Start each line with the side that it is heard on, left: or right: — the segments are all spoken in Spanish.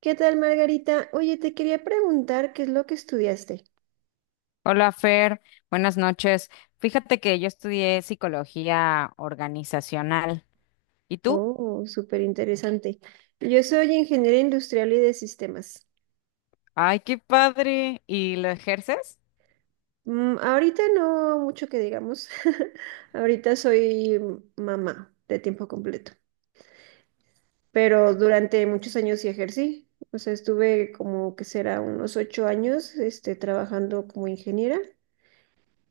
right: ¿Qué tal, Margarita? Oye, te quería preguntar qué es lo que estudiaste.
left: Hola Fer, buenas noches. Fíjate que yo estudié psicología organizacional. ¿Y tú?
right: Oh, súper interesante. Yo soy ingeniera industrial y de sistemas.
left: Ay, qué padre. ¿Y lo ejerces?
right: Ahorita no mucho que digamos. Ahorita soy mamá de tiempo completo, pero durante muchos años sí ejercí. O sea, estuve como que será unos ocho años, trabajando como ingeniera.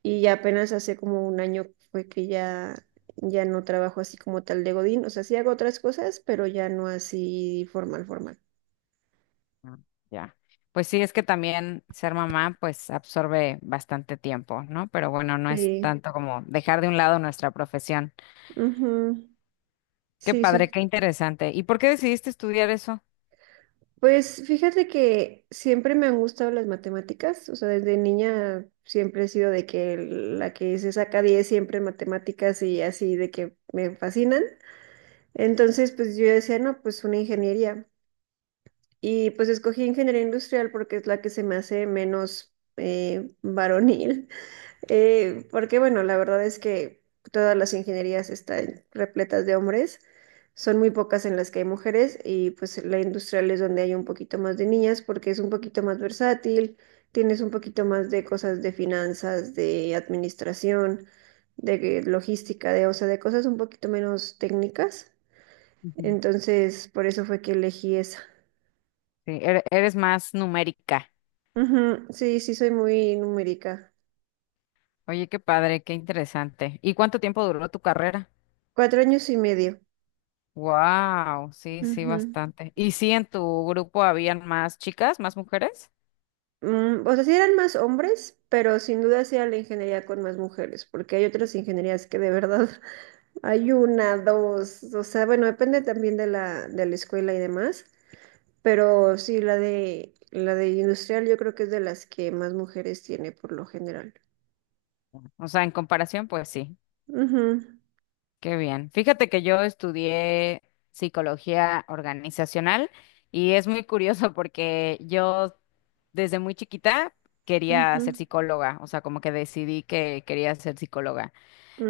right: Y ya apenas hace como un año fue que ya no trabajo así como tal de Godín. O sea, sí hago otras cosas, pero ya no así formal, formal.
left: Ah, ya. Pues sí, es que también ser mamá pues absorbe bastante tiempo, ¿no? Pero bueno, no es
right: Sí,
left: tanto como dejar de un lado nuestra profesión.
right: ujú,
left: Qué
right: sí,
left: padre,
right: soy.
left: qué interesante. ¿Y por qué decidiste estudiar eso?
right: Pues fíjate que siempre me han gustado las matemáticas. O sea, desde niña siempre he sido de que la que se saca 10 siempre en matemáticas y así de que me fascinan. Entonces, pues yo decía, no, pues una ingeniería. Y pues escogí ingeniería industrial porque es la que se me hace menos varonil. Porque bueno, la verdad es que todas las ingenierías están repletas de hombres. Son muy pocas en las que hay mujeres y pues la industrial es donde hay un poquito más de niñas porque es un poquito más versátil, tienes un poquito más de cosas de finanzas, de administración, de logística, o sea, de cosas un poquito menos técnicas.
left: Ujú.
right: Entonces, por eso fue que elegí esa.
left: Sí, eres más numérica.
right: Ujú, sí, sí, soy muy numérica.
left: Oye, qué padre, qué interesante. ¿Y cuánto tiempo duró tu carrera?
right: Cuatro años y medio.
left: Wow, sí, sí,
right: Ujú.
left: bastante. ¿Y sí en tu grupo habían más chicas, más mujeres?
right: O sea, sí eran más hombres, pero sin duda sí era la ingeniería con más mujeres, porque hay otras ingenierías que de verdad hay una, dos, o sea, bueno, depende también de la escuela y demás, pero sí, la de industrial yo creo que es de las que más mujeres tiene por lo general.
left: O sea, en comparación, pues sí,
right: Ujú,
left: qué bien. Fíjate que yo estudié psicología organizacional y es muy curioso porque yo desde muy chiquita quería
right: ujú,
left: ser psicóloga, o sea, como que decidí que quería ser psicóloga.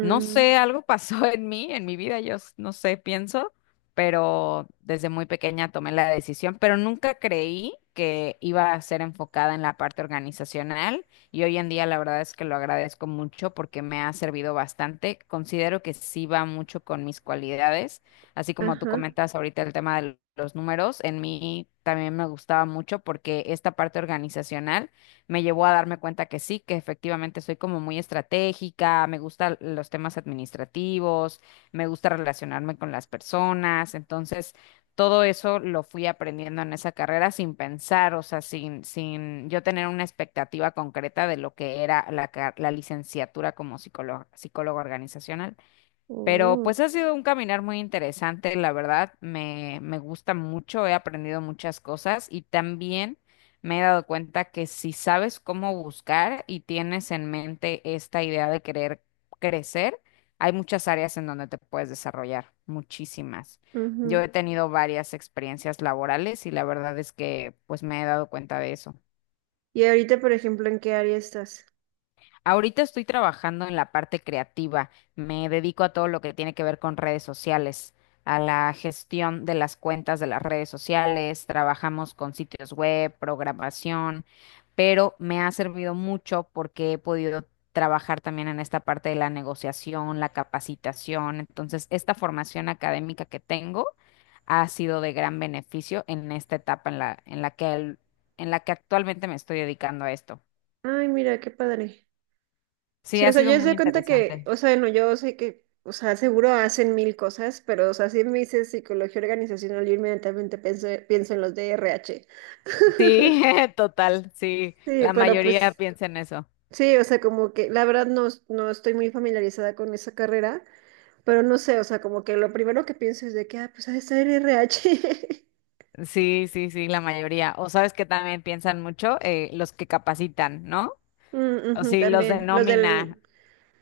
left: No sé, algo pasó en mí, en mi vida, no sé, pienso, pero desde muy pequeña tomé la decisión, pero nunca creí que iba a ser enfocada en la parte organizacional y hoy en día la verdad es que lo agradezco mucho porque me ha servido bastante. Considero que sí va mucho con mis cualidades, así como tú
right: ajá.
left: comentas ahorita el tema de los números, en mí también me gustaba mucho porque esta parte organizacional me llevó a darme cuenta que sí, que efectivamente soy como muy estratégica, me gustan los temas administrativos, me gusta relacionarme con las personas, entonces todo eso lo fui aprendiendo en esa carrera sin pensar, o sea, sin yo tener una expectativa concreta de lo que era la licenciatura como psicólogo, psicólogo organizacional. Pero
right: Oh,
left: pues ha sido un caminar muy interesante, la verdad, me gusta mucho, he aprendido muchas cosas y también me he dado cuenta que si sabes cómo buscar y tienes en mente esta idea de querer crecer, hay muchas áreas en donde te puedes desarrollar, muchísimas. Yo
right: ujú.
left: he tenido varias experiencias laborales y la verdad es que pues me he dado cuenta de eso.
right: Y ahorita, por ejemplo, ¿en qué área estás?
left: Ahorita estoy trabajando en la parte creativa. Me dedico a todo lo que tiene que ver con redes sociales, a la gestión de las cuentas de las redes sociales. Trabajamos con sitios web, programación, pero me ha servido mucho porque he podido trabajar también en esta parte de la negociación, la capacitación. Entonces, esta formación académica que tengo ha sido de gran beneficio en esta etapa en la que actualmente me estoy dedicando a esto.
right: Ay, mira, qué padre.
left: Sí,
right: Sí, o
left: ha
right: sea, yo
left: sido
right: se
left: muy
right: doy cuenta que,
left: interesante.
right: o sea, no, yo sé que, o sea, seguro hacen mil cosas, pero, o sea, si me dices psicología organizacional, yo inmediatamente pienso en los de RH.
left: Sí, total, sí,
right: Sí,
left: la
right: pero
left: mayoría
right: pues,
left: piensa en eso.
right: sí, o sea, como que, la verdad no estoy muy familiarizada con esa carrera, pero no sé, o sea, como que lo primero que pienso es de que, ah, pues ha de ser RH.
left: Sí, sí, sí, la mayoría. O sabes que también piensan mucho los que capacitan, ¿no?
right: Mm,
left: O
right: ujú,
left: sí, los
right: también,
left: denomina.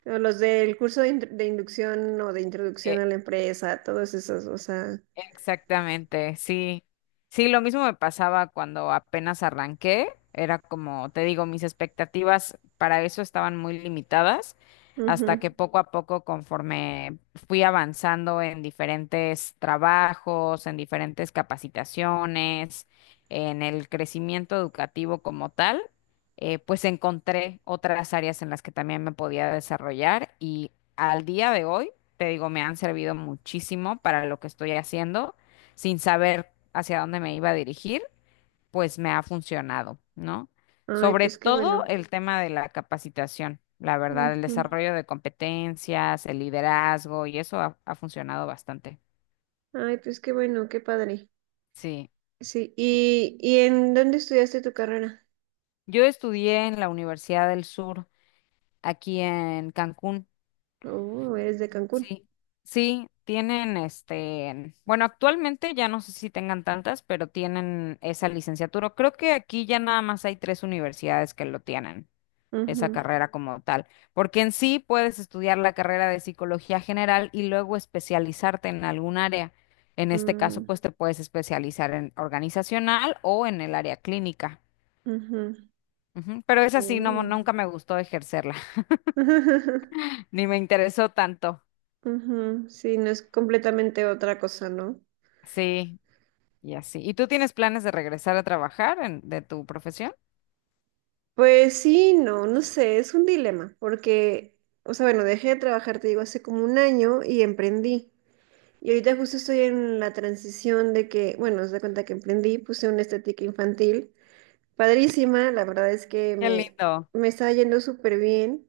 right: o los del curso de, de inducción o de introducción a la empresa, todos esos, o sea,
left: Exactamente, sí. Sí, lo mismo me pasaba cuando apenas arranqué. Era como, te digo, mis expectativas para eso estaban muy limitadas, hasta
right: ujú.
left: que poco a poco, conforme fui avanzando en diferentes trabajos, en diferentes capacitaciones, en el crecimiento educativo como tal, pues encontré otras áreas en las que también me podía desarrollar y al día de hoy te digo, me han servido muchísimo para lo que estoy haciendo, sin saber hacia dónde me iba a dirigir, pues me ha funcionado, ¿no?
right: Ay,
left: Sobre
right: pues qué
left: todo
right: bueno.
left: el tema de la capacitación, la verdad, el
right: Ujú.
left: desarrollo de competencias, el liderazgo, y eso ha funcionado bastante.
right: Ay, pues qué bueno, qué padre.
left: Sí.
right: Sí, y en dónde estudiaste tu carrera?
left: Yo estudié en la Universidad del Sur, aquí en Cancún.
right: Oh, eres de Cancún.
left: Sí, sí, tienen este, bueno, actualmente ya no sé si tengan tantas, pero tienen esa licenciatura. Creo que aquí ya nada más hay tres universidades que lo tienen, esa
right: Ujú.
left: carrera como tal, porque en sí puedes estudiar la carrera de psicología general y luego especializarte en algún área. En este caso,
right: Mm,
left: pues te puedes especializar en organizacional o en el área clínica.
right: ujú.
left: Ujú, pero esa sí, no,
right: Oh.
left: nunca me gustó ejercerla, ni me interesó tanto.
right: Ujú, sí, no es completamente otra cosa, ¿no?
left: Sí. Y así. ¿Y tú tienes planes de regresar a trabajar en, de tu profesión?
right: Pues sí, no, no sé, es un dilema, porque, o sea, bueno, dejé de trabajar, te digo, hace como un año y emprendí. Y ahorita justo estoy en la transición de que, bueno, os da cuenta que emprendí, puse una estética infantil padrísima, la verdad es que
left: Qué lindo.
right: me estaba yendo súper bien,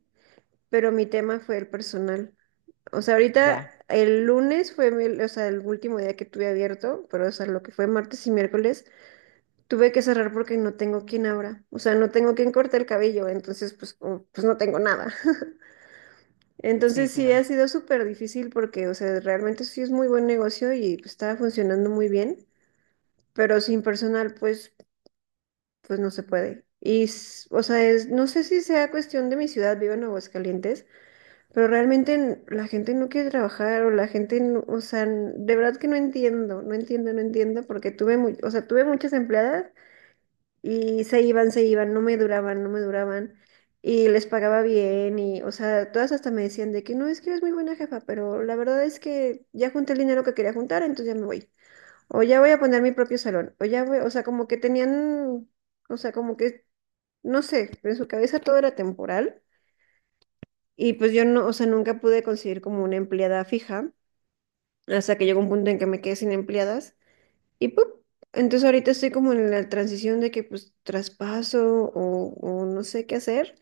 right: pero mi tema fue el personal. O sea, ahorita
left: Ya,
right: el lunes fue el último día que tuve abierto, pero o sea, lo que fue martes y miércoles, tuve que cerrar porque no tengo quien abra. O sea, no tengo quien corte el cabello, entonces pues, pues no tengo nada.
left: sí,
right: Entonces sí
left: claro.
right: ha sido súper difícil porque, o sea, realmente sí es muy buen negocio y pues, estaba funcionando muy bien, pero sin personal, pues no se puede. O sea, es, no sé si sea cuestión de mi ciudad, vivo en Aguascalientes, pero realmente la gente no quiere trabajar o la gente, de verdad que no entiendo, no entiendo, no entiendo, porque tuve, mu- o sea, tuve muchas empleadas y se iban, no me duraban, no me duraban y les pagaba bien y, o sea, todas hasta me decían de que no, es que eres muy buena jefa, pero la verdad es que ya junté el dinero que quería juntar, entonces ya me voy. O ya voy a poner mi propio salón. O ya voy, o sea, Como que tenían, o sea, como que, no sé, en su cabeza todo era temporal. Y pues yo no, o sea, nunca pude conseguir como una empleada fija, hasta que llegó un punto en que me quedé sin empleadas. Y pues, entonces ahorita estoy como en la transición de que pues o no sé qué hacer.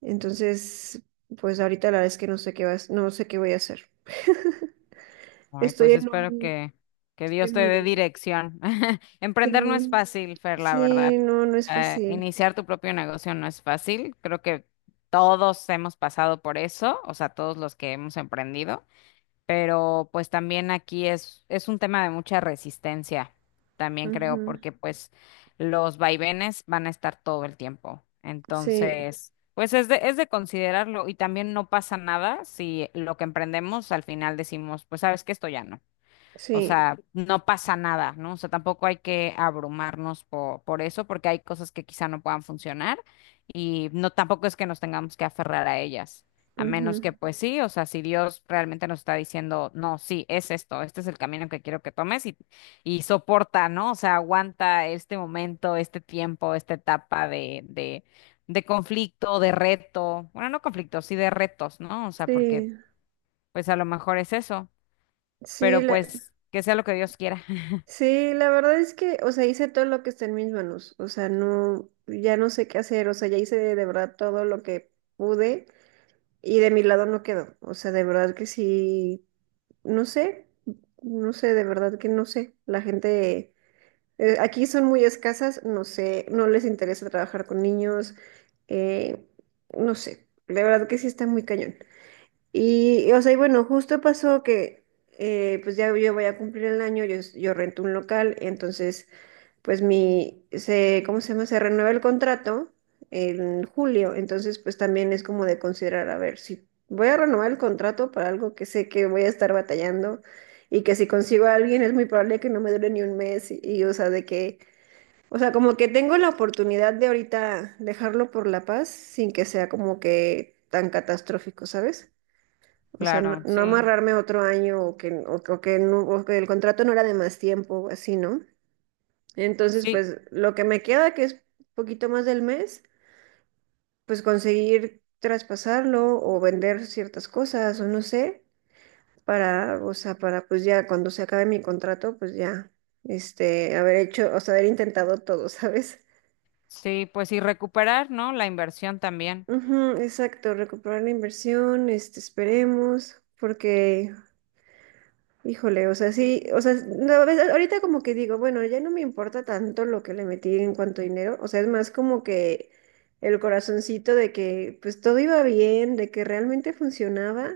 right: Entonces, pues ahorita la verdad es que no sé qué voy a hacer.
left: Ay,
right: Estoy
left: pues
right: en
left: espero
right: un,
left: que
right: Estoy
left: Dios
right: en
left: te
right: un
left: dé
right: limbo.
left: dirección. Emprender no es
right: Sí,
left: fácil, Fer, la
right: sí,
left: verdad.
right: no, no es fácil.
left: Iniciar tu propio negocio no es fácil. Creo que todos hemos pasado por eso, o sea, todos los que hemos emprendido. Pero pues también aquí es un tema de mucha resistencia, también creo,
right: Ujú,
left: porque pues los vaivenes van a estar todo el tiempo.
right: sí,
left: Entonces, pues es de considerarlo y también no pasa nada si lo que emprendemos al final decimos, pues sabes que esto ya no. O
right: sí,
left: sea, no pasa nada, ¿no? O sea, tampoco hay que abrumarnos por eso, porque hay cosas que quizá no puedan funcionar y no tampoco es que nos tengamos que aferrar a ellas, a menos que
right: ujú,
left: pues sí, o sea, si Dios realmente nos está diciendo, no, sí, es esto, este es el camino que quiero que tomes y soporta, ¿no? O sea, aguanta este momento, este tiempo, esta etapa de conflicto, de reto, bueno, no conflicto, sí de retos, ¿no? O sea, porque
right: sí,
left: pues a lo mejor es eso,
right: sí,
left: pero
right: la,
left: pues que sea lo que Dios quiera.
right: sí, la verdad es que, o sea, hice todo lo que está en mis manos, o sea, no, ya no sé qué hacer, o sea, ya hice de verdad todo lo que pude y de mi lado no quedó, o sea, de verdad que sí, no sé, no sé, de verdad que no sé, la gente, aquí son muy escasas, no sé, no les interesa trabajar con niños, eh, no sé, de verdad que sí está muy cañón. Y bueno, justo pasó que, pues ya yo voy a cumplir el año, yo rento un local, entonces, pues ¿cómo se llama? Se renueva el contrato en julio, entonces, pues también es como de considerar, a ver, si voy a renovar el contrato para algo que sé que voy a estar batallando y que si consigo a alguien es muy probable que no me dure ni un mes o sea, como que tengo la oportunidad de ahorita dejarlo por la paz sin que sea como que tan catastrófico, ¿sabes? O sea, no,
left: Claro,
right: no
left: sí,
right: amarrarme otro año o que, o que no, o que el contrato no era de más tiempo, así, ¿no? Entonces,
left: sí,
right: pues lo que me queda, que es poquito más del mes, pues conseguir traspasarlo o vender ciertas cosas o no sé, para, o sea, para pues ya cuando se acabe mi contrato, pues ya, haber hecho, o sea, haber intentado todo, ¿sabes?
left: sí, pues y recuperar, ¿no? La inversión también.
right: Ujú, exacto, recuperar la inversión, esperemos, porque híjole, o sea, sí, o sea, no, ahorita como que digo, bueno, ya no me importa tanto lo que le metí en cuanto a dinero, o sea, es más como que el corazoncito de que pues todo iba bien, de que realmente funcionaba,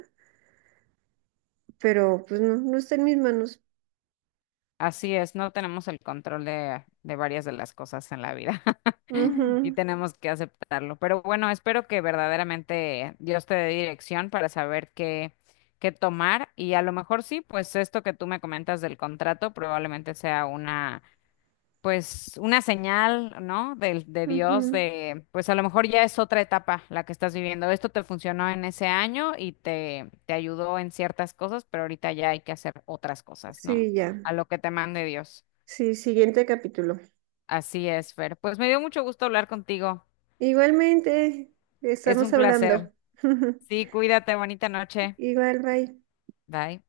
right: pero pues no, no está en mis manos.
left: Así es, no tenemos el control de varias de las cosas en la vida y
right: Ujú,
left: tenemos que aceptarlo. Pero bueno, espero que verdaderamente Dios te dé dirección para saber qué, qué tomar y a lo mejor sí, pues esto que tú me comentas del contrato probablemente sea una pues una señal, ¿no? Del De Dios,
right: ujú.
left: de, pues a lo mejor ya es otra etapa la que estás viviendo. Esto te funcionó en ese año y te ayudó en ciertas cosas, pero ahorita ya hay que hacer otras cosas, ¿no?
right: Sí, ya.
left: A lo que te mande Dios.
right: Sí, siguiente capítulo.
left: Así es, Fer. Pues me dio mucho gusto hablar contigo.
right: Igualmente,
left: Es
right: estamos
left: un placer.
right: hablando.
left: Sí, cuídate, bonita noche.
right: Igual, bye.
left: Bye.